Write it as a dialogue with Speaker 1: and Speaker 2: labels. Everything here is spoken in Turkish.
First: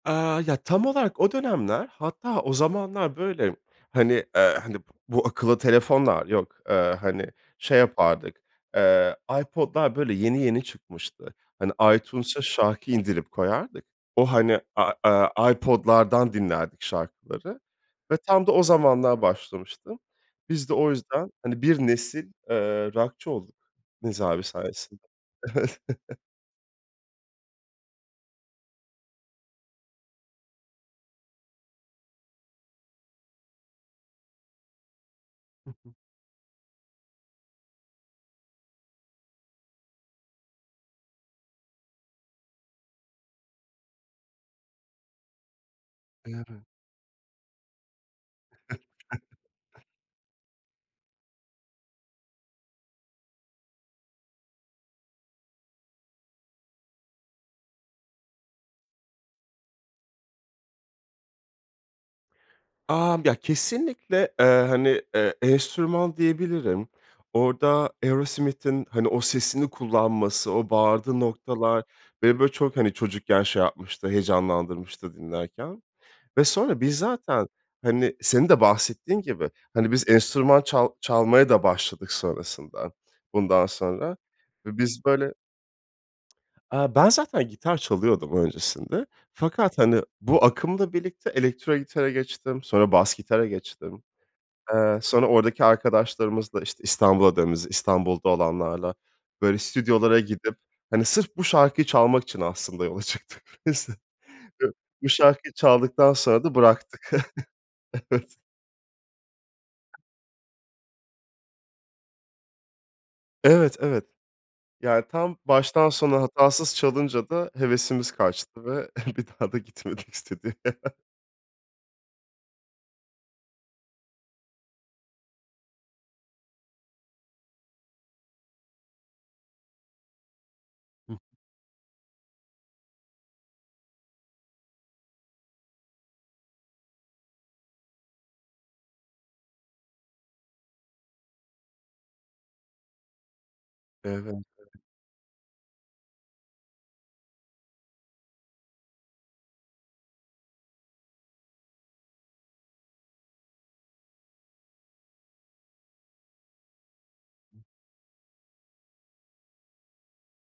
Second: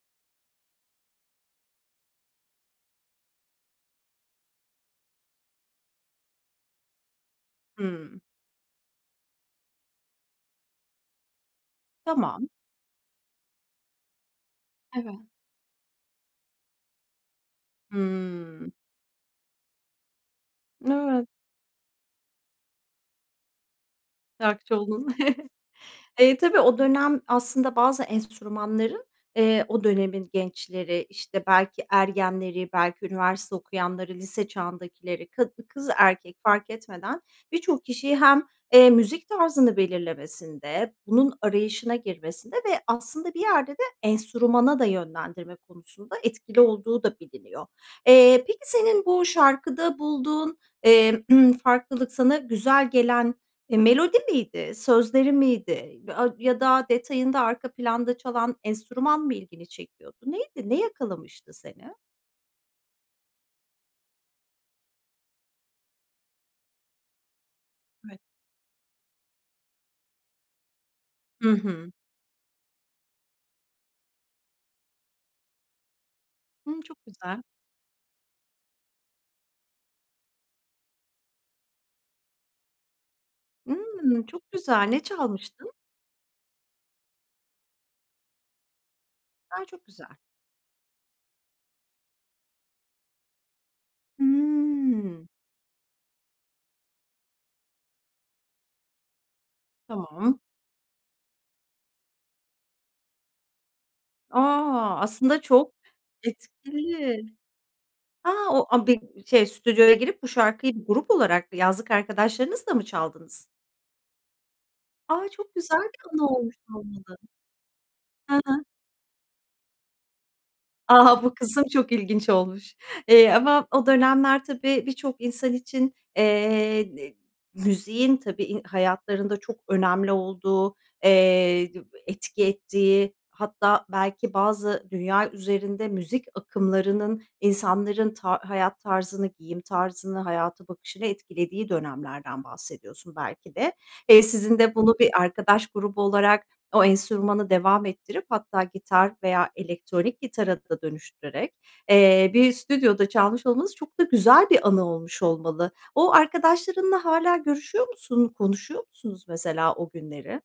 Speaker 1: Aaa, ya, tam olarak o dönemler Hatta, o zamanlar, böyle, hani, eee, hani, eee, b bu akıllı telefonlar yok. Eee, hani, şey
Speaker 2: Hıı.
Speaker 1: yapardık, eee, iPod'lar, böyle, yeni yeni çıkmıştı. Hani, iTunes'a
Speaker 2: Tamam.
Speaker 1: şarkı indirip koyardık. O, hani, a
Speaker 2: Evet.
Speaker 1: aaa, iPod'lardan dinlerdik şarkıları ve tam da o
Speaker 2: Hıı.
Speaker 1: zamanlar başlamıştım. Biz de o
Speaker 2: Evet.
Speaker 1: yüzden, hani, 1 nesil, eee, rockçı olduk Nez abi
Speaker 2: Rockçı
Speaker 1: sayesinde.
Speaker 2: oldun.
Speaker 1: Evet.
Speaker 2: Eee, tabii o dönem aslında bazı enstrümanların, eee, o dönemin gençleri, işte, belki ergenleri, belki üniversite okuyanları, lise çağındakileri ka
Speaker 1: Hı
Speaker 2: kız
Speaker 1: hı.
Speaker 2: erkek fark etmeden bir çok kişiyi hem, eee, müzik tarzını belirlemesinde, bunun arayışına girmesinde ve aslında bir yerde de enstrümana da yönlendirme konusunda etkili
Speaker 1: [unintelligible]
Speaker 2: olduğu da biliniyor. Eee, peki senin bu şarkıda bulduğun, eee, ımm, farklılık sana güzel gelen, eee, melodi miydi, sözleri miydi? [unintelligible] Ya da detayında arka planda çalan enstrüman mı ilgini çekiyordu? Neydi, ne yakalamıştı seni?
Speaker 1: Amm, ya, kesinlikle, eee, hani, iii, enstrüman diyebilirim. Orada
Speaker 2: Evet.
Speaker 1: Aerosmith'in, hani, o sesini kullanması, o bağırdığı
Speaker 2: Hı
Speaker 1: noktalar
Speaker 2: hı.
Speaker 1: beni, böyle, çok, hani, çocukken şey yapmıştı, heyecanlandırmıştı dinlerken ve
Speaker 2: Hımm.
Speaker 1: sonra biz
Speaker 2: Çok güzel.
Speaker 1: zaten, hani, senin de bahsettiğin gibi, hani, biz enstrüman çal çalmaya da başladık sonrasında. Bundan sonra
Speaker 2: Imm, çok
Speaker 1: ve
Speaker 2: güzel. Ne
Speaker 1: biz böyle
Speaker 2: çalmıştın?
Speaker 1: Aaa, ben zaten gitar çalıyordum öncesinde
Speaker 2: A,
Speaker 1: fakat,
Speaker 2: çok
Speaker 1: hani,
Speaker 2: güzel.
Speaker 1: bu akımla birlikte elektro gitara geçtim, sonra bas gitara geçtim. Eee,
Speaker 2: Iıı.
Speaker 1: sonra oradaki arkadaşlarımızla, işte, İstanbul'a [unintelligible] İstanbul'da olanlarla, böyle, stüdyolara
Speaker 2: Tamam.
Speaker 1: gidip, hani, sırf bu şarkıyı çalmak için aslında yola çıktık biz.
Speaker 2: A!
Speaker 1: [unintelligible] Bu
Speaker 2: Aslında
Speaker 1: şarkıyı
Speaker 2: çok
Speaker 1: çaldıktan sonra da bıraktık.
Speaker 2: etkili. A!
Speaker 1: Evet.
Speaker 2: O a bi şey, stüdyoya girip bu şarkıyı grup olarak, yazlık arkadaşlarınızla mı çaldınız?
Speaker 1: Evet, evet. Yani,
Speaker 2: A,
Speaker 1: tam
Speaker 2: çok güzel
Speaker 1: baştan
Speaker 2: bir
Speaker 1: sona
Speaker 2: anı olmuş
Speaker 1: hatasız
Speaker 2: olmalı.
Speaker 1: çalınca da hevesimiz
Speaker 2: Hı hı.
Speaker 1: kaçtı ve bir daha da gitmedik stüdyoya.
Speaker 2: A! Bu kısım çok ilginç olmuş. Eee, ama o dönemler, tabii, birçok insan için, eee, n müziğin i tabii, hayatlarında çok önemli olduğu,
Speaker 1: Hıh.
Speaker 2: eee, d etki ettiği, hatta belki bazı dünya üzerinde müzik akımlarının insanların ta hayat tarzını, giyim tarzını, hayata bakışını etkilediği dönemlerden bahsediyorsun belki de.
Speaker 1: Evet,
Speaker 2: Eee,
Speaker 1: evet.
Speaker 2: sizin de bunu bir arkadaş grubu olarak o enstrümanı devam ettirip, hatta gitar veya elektronik gitara da dönüştürerek, eee, bir stüdyoda çalmış olmanız çok da güzel bir anı olmuş olmalı. O arkadaşlarınla hâlâ
Speaker 1: I
Speaker 2: görüşüyor musun? Konuşuyor musunuz mesela o günleri?